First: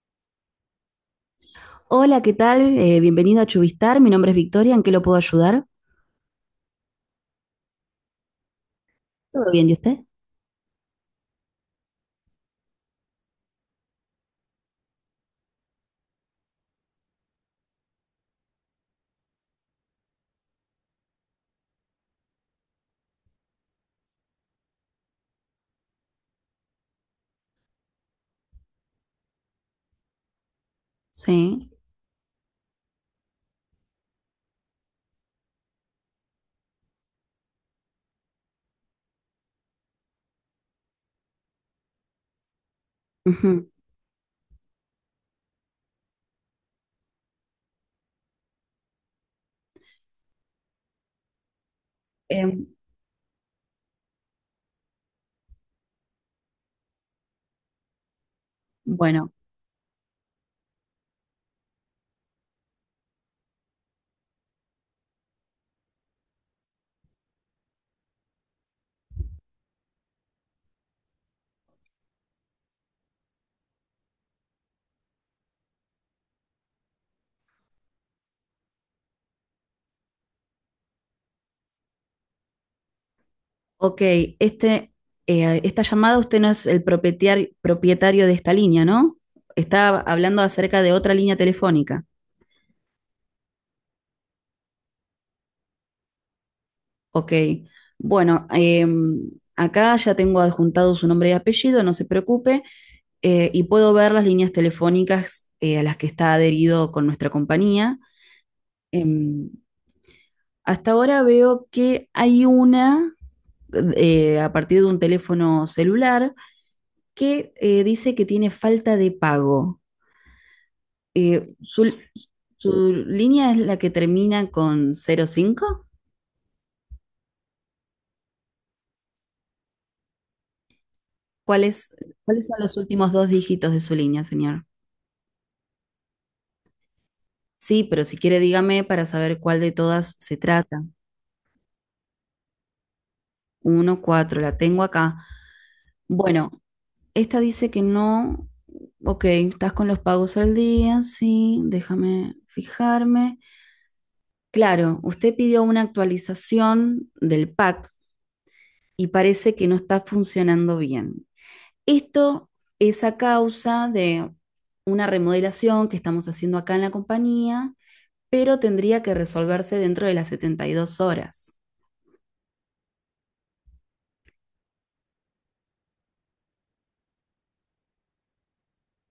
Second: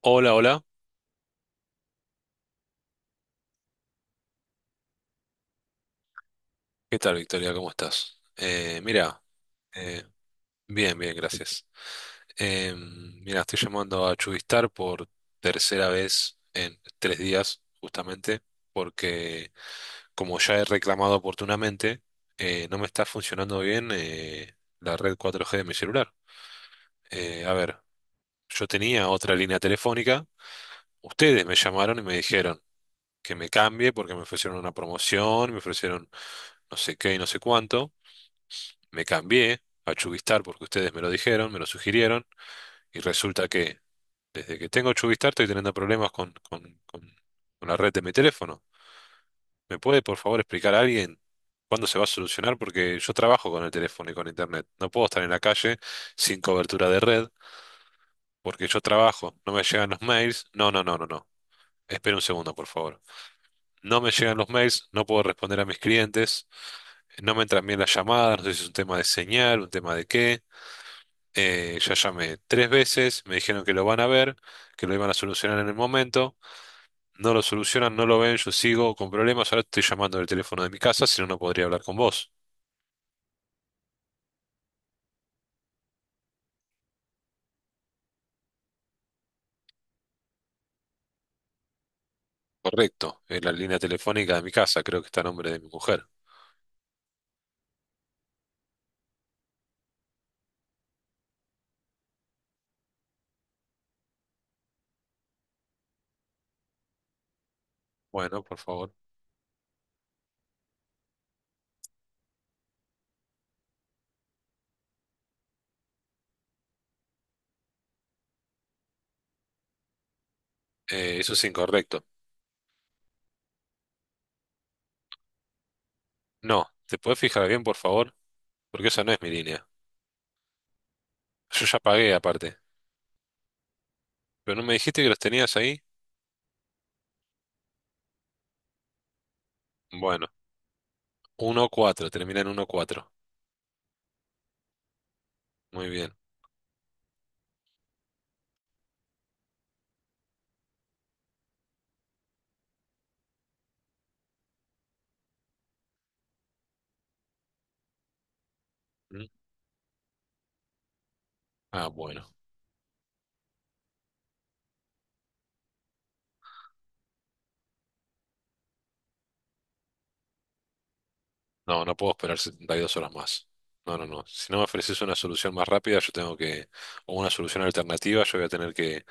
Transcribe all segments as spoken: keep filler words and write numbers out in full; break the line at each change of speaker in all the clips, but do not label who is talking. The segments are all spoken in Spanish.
Hola, hola.
Hola, ¿qué tal? Eh, bienvenido a Chubistar. Mi nombre es Victoria. ¿En qué lo puedo ayudar?
¿Qué tal, Victoria? ¿Cómo estás? Eh, mira,
¿Todo bien? ¿Y usted?
eh, bien, bien, gracias. Eh, mira, estoy llamando a Chubistar por tercera vez en tres días, justamente, porque como ya he reclamado oportunamente, eh, no me está funcionando bien eh, la red cuatro G de mi celular. Eh, a ver, yo tenía otra línea telefónica, ustedes me
Sí.
llamaron y me dijeron que me cambie porque me ofrecieron una promoción, me ofrecieron no sé qué y no sé cuánto. Me cambié a Chubistar porque ustedes me lo dijeron, me lo sugirieron, y resulta
Ujú.
que desde que tengo Chubistar estoy teniendo problemas con, con- con- con la red de mi teléfono. ¿Me puede, por favor, explicar a alguien cuándo se va a solucionar?
Em,
Porque yo trabajo con el teléfono y con internet. No puedo estar en la calle sin cobertura de red porque yo
bueno,
trabajo, no me llegan los mails. No, no, no, no, no. Espera un segundo, por favor. No me llegan los mails, no puedo responder a mis clientes, no me entran bien las llamadas, no sé si es un tema de señal, un tema de qué. Eh, ya llamé tres veces, me dijeron que lo van a ver, que lo iban a solucionar en el momento. No lo solucionan, no lo ven, yo sigo con problemas. Ahora estoy llamando del teléfono de mi casa, si no, no podría hablar con vos.
ok. Este, eh, esta llamada, usted no es el propietario, propietario de esta línea, ¿no? Está hablando acerca de otra línea telefónica.
Correcto, es la línea telefónica de mi casa, creo que está a nombre de mi mujer.
Ok. Bueno, em, acá ya tengo adjuntado su nombre y apellido, no se preocupe. Eh, y puedo ver las líneas telefónicas eh, a las que está adherido con nuestra compañía.
Bueno, por favor.
Em, Hasta ahora veo que hay una eh, a partir de un teléfono celular que eh, dice que tiene falta de pago.
Eh, eso es
Eh, su,
incorrecto.
su línea es la que termina con cero cinco?
No, ¿te podés fijar bien, por favor? Porque esa no es mi línea.
¿Cuál
Yo ya
es-
pagué
¿Cuáles
aparte.
son los últimos dos dígitos de su línea,
¿Pero no
señor?
me dijiste que los tenías ahí?
Sí, pero si quiere dígame para saber cuál de todas
Bueno,
se trata.
uno cuatro, termina en uno cuatro.
Uno, cuatro, la tengo acá.
Muy bien.
Bueno, esta dice que no. Ok, estás con los pagos al día, sí, déjame fijarme. Claro, usted pidió una actualización del pack y
¿Mm?
parece que no está funcionando bien.
Ah, bueno.
Esto es a causa de una remodelación que estamos haciendo acá en la compañía, pero tendría que resolverse dentro de las setenta y dos horas.
No, no puedo esperar setenta y dos horas más. No, no, no. Si no me ofreces una solución más rápida, yo tengo que, o una solución alternativa, yo voy a tener que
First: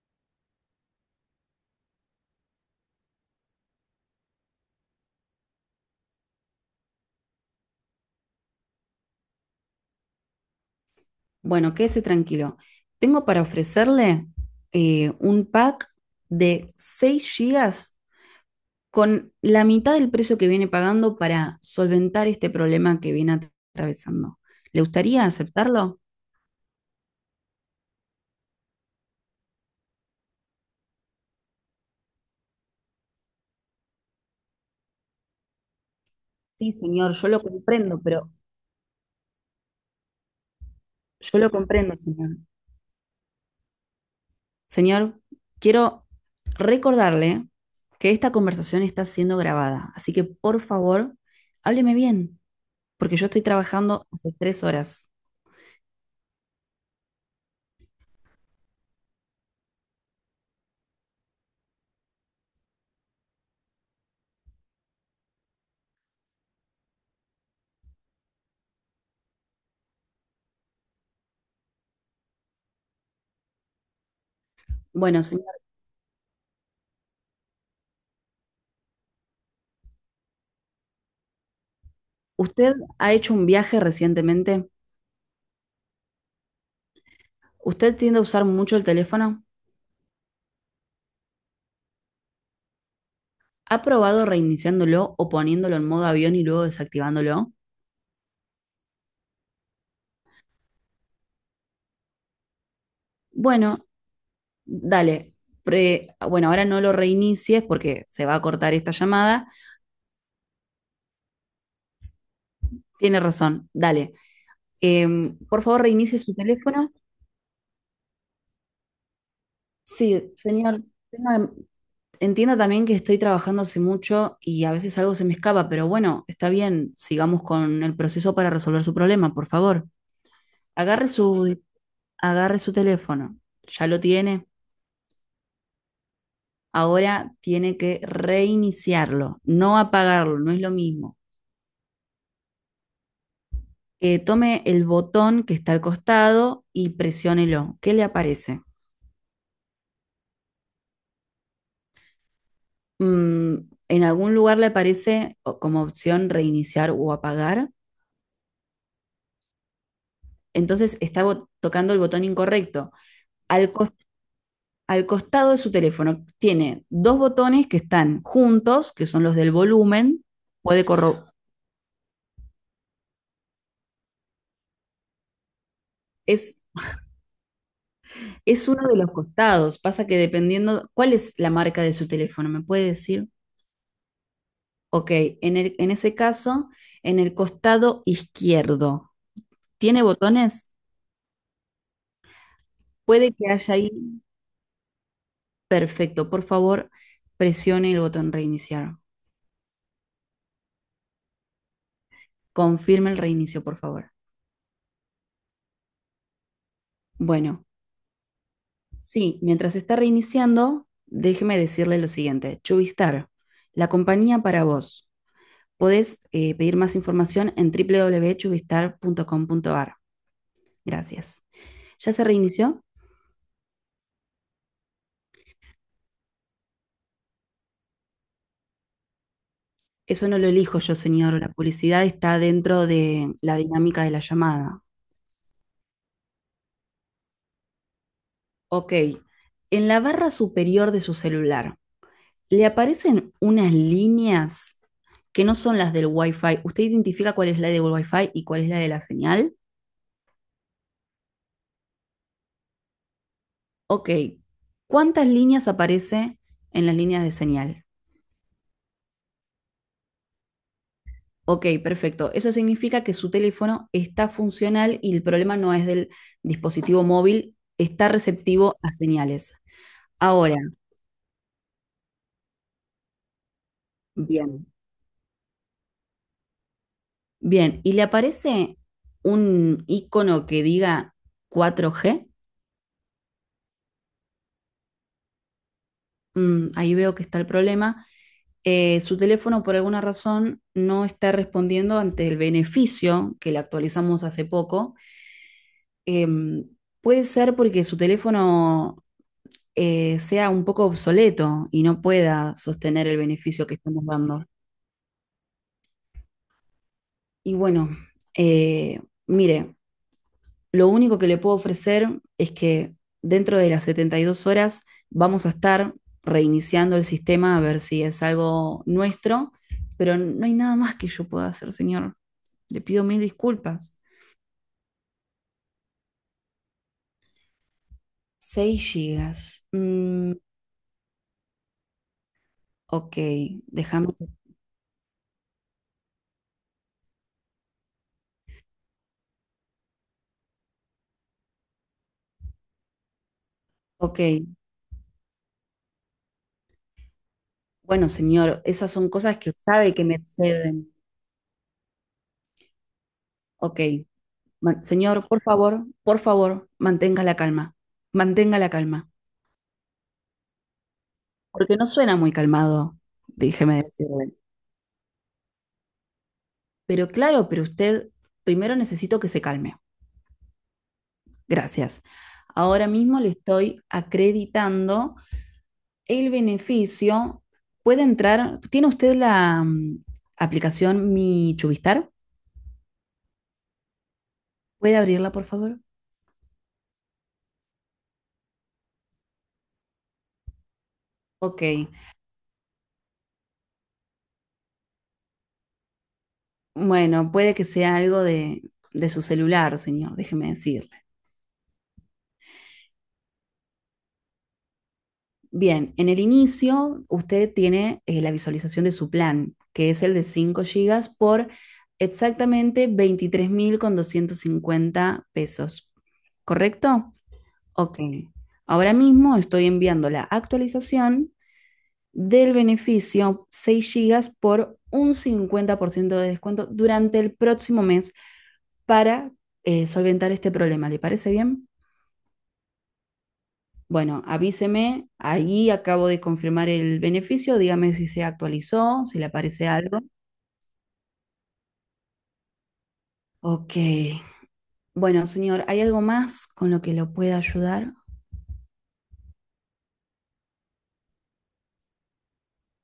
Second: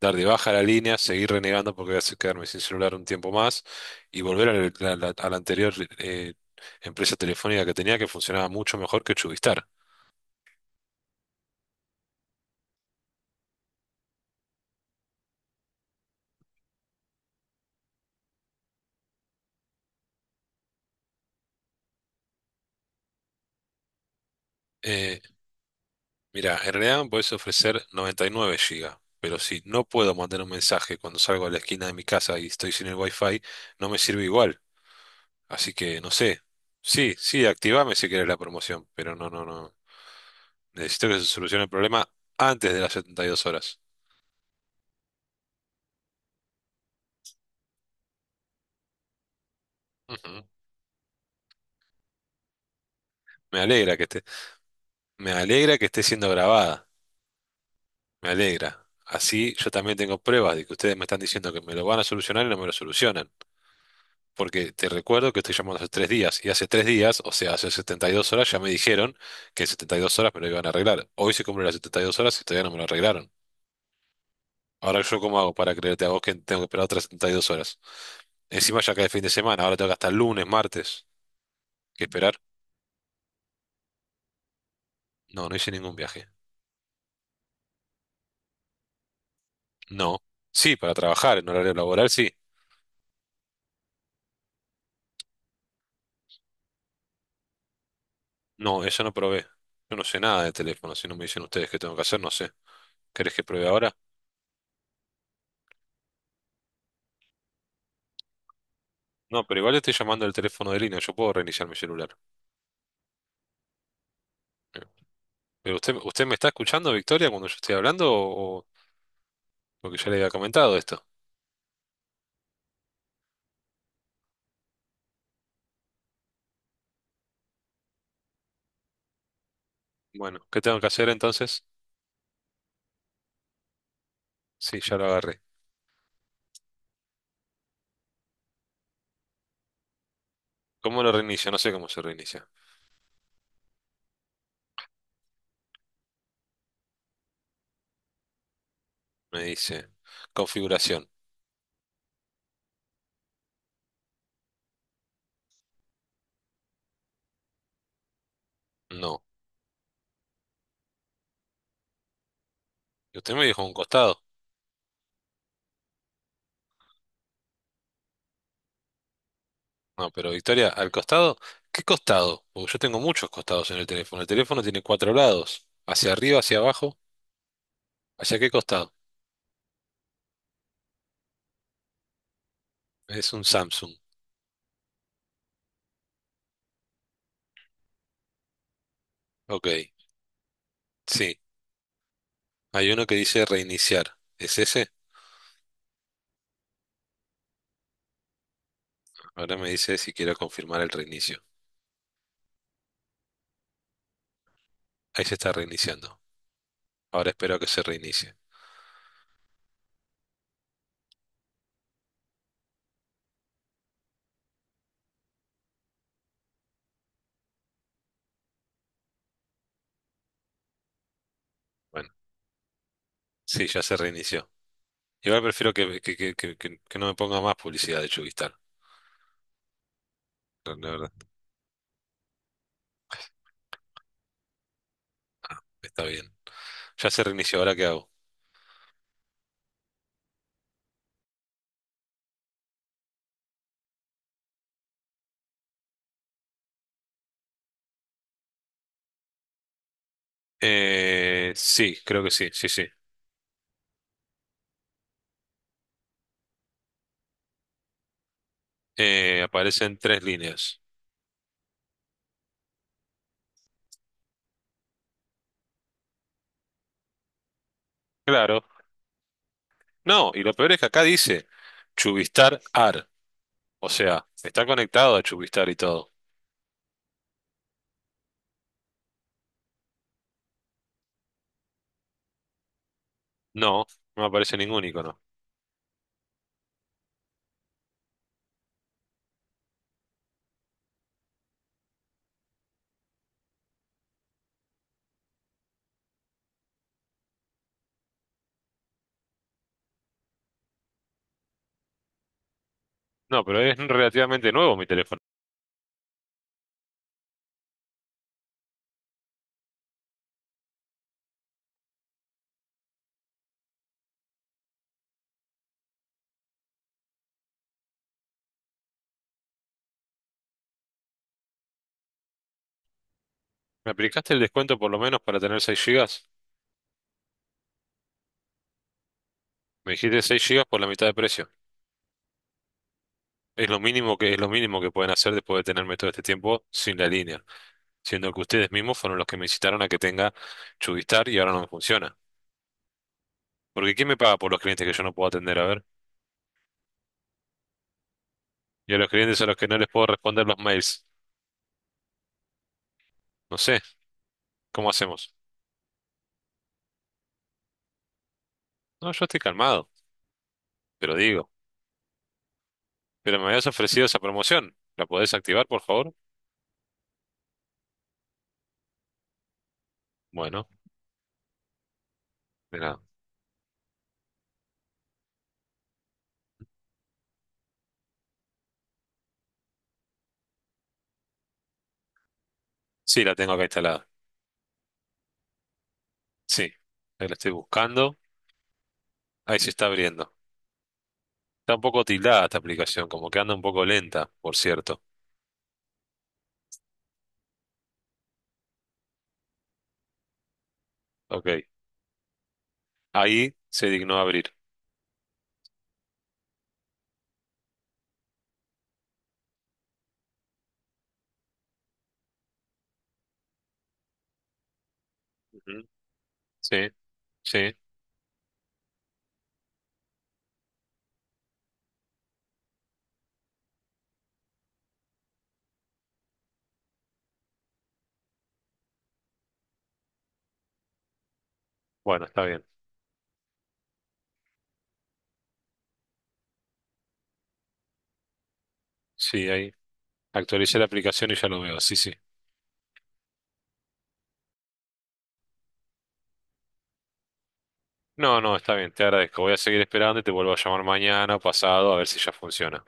dar de baja la línea, seguir renegando porque voy a se- quedarme sin celular un tiempo más y volver a la, la- a la anterior eh, empresa telefónica que tenía, que funcionaba mucho mejor que Chubistar.
Bueno, quédese tranquilo. Tengo para ofrecerle eh, un pack de seis gigas con la mitad del precio que viene pagando para solventar este problema que viene atravesando. ¿Le
Eh,
gustaría aceptarlo?
Mira, en realidad me podés ofrecer noventa y nueve gigas, pero si no puedo mandar un mensaje cuando salgo a la esquina de mi casa y estoy sin el wifi, no me sirve igual. Así que no sé.
Sí, señor,
Sí,
yo lo
sí, activame
comprendo,
si querés
pero
la promoción, pero no, no, no. Necesito que se
yo lo
solucione el
comprendo,
problema
señor.
antes de las setenta y dos horas.
Señor, quiero recordarle que esta conversación está siendo grabada, así que
Ujú.
por favor, hábleme bien, porque yo estoy
Me alegra que
trabajando
esté,
hace tres horas.
me alegra que esté siendo grabada. Me alegra. Así yo también tengo pruebas de que ustedes me están diciendo que me lo van a solucionar y no me lo solucionan. Porque te recuerdo que estoy llamando hace tres días y hace tres días, o sea, hace setenta y dos horas ya me dijeron que en setenta y dos horas me lo iban a arreglar. Hoy se cumplen las setenta y dos horas y todavía no me lo arreglaron. Ahora yo
Bueno,
cómo hago
señor,
para creerte a vos que tengo que esperar otras setenta y dos horas. Encima ya cae el fin de semana, ahora tengo que hasta el lunes, martes, que esperar.
¿usted ha hecho un viaje recientemente?
No, no hice ningún viaje.
¿Usted tiende a usar mucho el teléfono?
No. Sí, para trabajar en horario laboral, sí.
¿Ha probado reiniciándolo o poniéndolo en modo avión y luego desactivándolo?
No, eso no probé. Yo no sé nada de teléfono, si no me dicen ustedes qué tengo que hacer, no sé. ¿Querés que pruebe
Bueno,
ahora?
dale. Pre- bueno, ahora no lo reinicies porque se va a cortar esta
No,
llamada.
pero igual estoy llamando el teléfono de línea, yo puedo reiniciar mi celular.
Tiene razón, dale. Em, por
Pero
favor,
usted,
reinicie
¿usted
su
me está
teléfono.
escuchando, Victoria, cuando yo estoy hablando o, o- porque ya le había
Sí,
comentado
señor.
esto?
tenga- Entienda también que estoy trabajando hace mucho y a veces algo se me escapa, pero bueno, está bien. Sigamos con el proceso para resolver su problema, por favor.
Bueno, ¿qué tengo que
Agarre
hacer
su,
entonces?
agarre su teléfono. ¿Ya lo tiene?
Sí, ya lo agarré.
Ahora tiene que reiniciarlo, no apagarlo, no es lo
¿Cómo lo
mismo.
reinicio? No sé cómo se reinicia.
Eh, tome el botón que está al costado y presiónelo. ¿Qué le aparece?
Me dice configuración.
Mm, en algún lugar le aparece como opción reiniciar o apagar.
No.
Entonces está tocando el botón incorrecto.
Y usted me dijo
Al,
un
cos-
costado.
al costado de su teléfono tiene dos botones que están juntos, que son los del
No,
volumen.
pero Victoria,
Puede
al
corro-
costado, ¿qué costado? Porque yo tengo muchos costados en el teléfono. El teléfono tiene cuatro lados, hacia arriba, hacia
es
abajo, ¿hacia qué
Es uno
costado?
de los costados. Pasa que dependiendo, ¿cuál es la marca de su teléfono? ¿Me puede decir?
Es un Samsung.
Ok, en el- en ese caso, en el costado izquierdo,
Ok,
¿tiene botones?
sí. Hay uno que
Puede
dice
que haya ahí.
reiniciar. ¿Es ese?
Perfecto, por favor, presione el botón reiniciar.
Ahora me dice si quiero confirmar el reinicio.
Confirme el reinicio, por favor.
Ahí se está reiniciando. Ahora espero a
Bueno,
que se reinicie.
sí, mientras está reiniciando, déjeme decirle lo siguiente. Chubistar, la compañía para vos. Podés eh, pedir más información en w w w punto chubistar punto com punto a r. Gracias.
Bueno,
¿Ya se reinició?
sí, ya se reinició. Igual prefiero que, que, que, que, que- que no me ponga más publicidad de Chubistar.
Eso no lo
La
elijo
la
yo,
verdad,
señor. La publicidad está dentro de la dinámica de la llamada.
está bien. Ya se reinició, ¿ahora qué hago?
Ok. En la barra superior de su celular, le aparecen unas líneas que no son las del Wi-Fi. ¿Usted identifica cuál es la del Wi-Fi y cuál es la de la señal?
Eh, sí, creo que sí, sí, sí.
Ok. ¿Cuántas líneas aparece en las líneas de señal?
Eh, aparecen tres líneas.
Ok, perfecto. Eso significa que su teléfono está funcional y el problema no es del dispositivo móvil, está
Claro.
receptivo a señales.
No, y lo
Ahora,
peor es que acá dice Chubistar A R. O sea, está
bien.
conectado a Chubistar y todo.
Bien, ¿y le aparece un icono que diga cuatro G?
No, no aparece ningún icono.
Mm, ahí veo que está el problema. Eh, su teléfono por alguna razón no está respondiendo ante el beneficio que le actualizamos hace poco. Em, Puede ser porque su teléfono eh, sea un poco obsoleto y no pueda sostener el
No, pero
beneficio
es
que estamos dando.
relativamente nuevo mi teléfono.
Y bueno, eh, mire, lo único que le puedo ofrecer es que dentro de las setenta y dos horas vamos a estar reiniciando el sistema a ver si es algo nuestro, pero no hay nada más que yo pueda hacer, señor. Le pido mil
¿Me
disculpas.
aplicaste el descuento por lo menos para tener seis gigas?
Seis gigas.
Me dijiste
Mm,
seis gigas por la mitad de precio.
ok,
Es lo mínimo
déjame. que-
que, es lo mínimo que pueden hacer después de tenerme todo este tiempo sin la línea, siendo que ustedes mismos fueron los que me incitaron a que tenga Chubistar y ahora no me funciona. Porque ¿quién me
Ok,
paga por los clientes que yo no puedo atender? A ver.
bueno, señor,
Y
esas
a los
son
clientes
cosas
a los
que
que no les
sabe
puedo
que me
responder los
exceden.
mails. No sé,
Ok, ma-
¿cómo
señor,
hacemos?
por favor, por favor, mantenga la calma. Mantenga la
No,
calma,
yo estoy calmado, pero digo.
porque no suena muy calmado,
Pero me habías
déjeme
ofrecido esa
decirle.
promoción. ¿La podés activar, por favor?
Pero claro, pero usted, primero necesito que se calme.
Bueno,
Gracias.
de
Ahora
nada.
mismo le estoy acreditando el beneficio. Puede entrar, ¿tiene usted la mm, aplicación Mi Chubistar?
Sí, la tengo acá instalada.
¿Puede abrirla, por favor?
Sí, ahí la estoy buscando. Ahí se está abriendo.
Ok.
Está un poco tildada esta aplicación, como que anda un poco lenta, por cierto.
Bueno, puede que sea algo de, de su celular, señor, déjeme decir.
Ok. Ahí se dignó abrir.
Bien, en el inicio usted tiene eh, la visualización de su plan, que es el de cinco gigas por exactamente veintitrés mil doscientos cincuenta
Ujú.
pesos.
Sí,
¿Correcto?
sí.
Ok. Ahora mismo estoy enviando la actualización del beneficio seis gigas por un cincuenta por ciento de descuento durante el próximo mes para eh, solventar este problema. ¿Le parece bien?
Bueno, está bien.
Bueno, avíseme, ahí acabo de confirmar el beneficio, dígame si se actualizó, si le
Sí, ahí
aparece algo.
actualicé la aplicación y ya lo veo. Sí, sí.
Ok. Bueno, señor, ¿hay algo más con lo que lo pueda ayudar?
No, no, está bien, te agradezco. Voy a seguir esperando y te vuelvo a llamar mañana o pasado a ver si ya funciona.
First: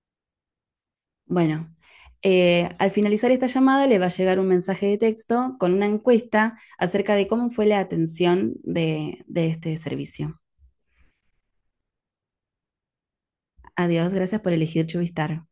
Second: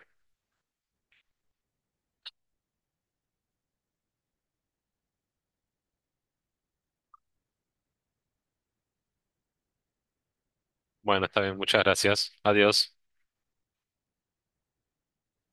Bueno, eh, al finalizar esta llamada le va a llegar un mensaje de texto con una encuesta acerca de cómo fue la atención de, de este servicio.
Bueno, está bien, muchas gracias. Adiós.
Adiós, gracias por elegir Chuvistar.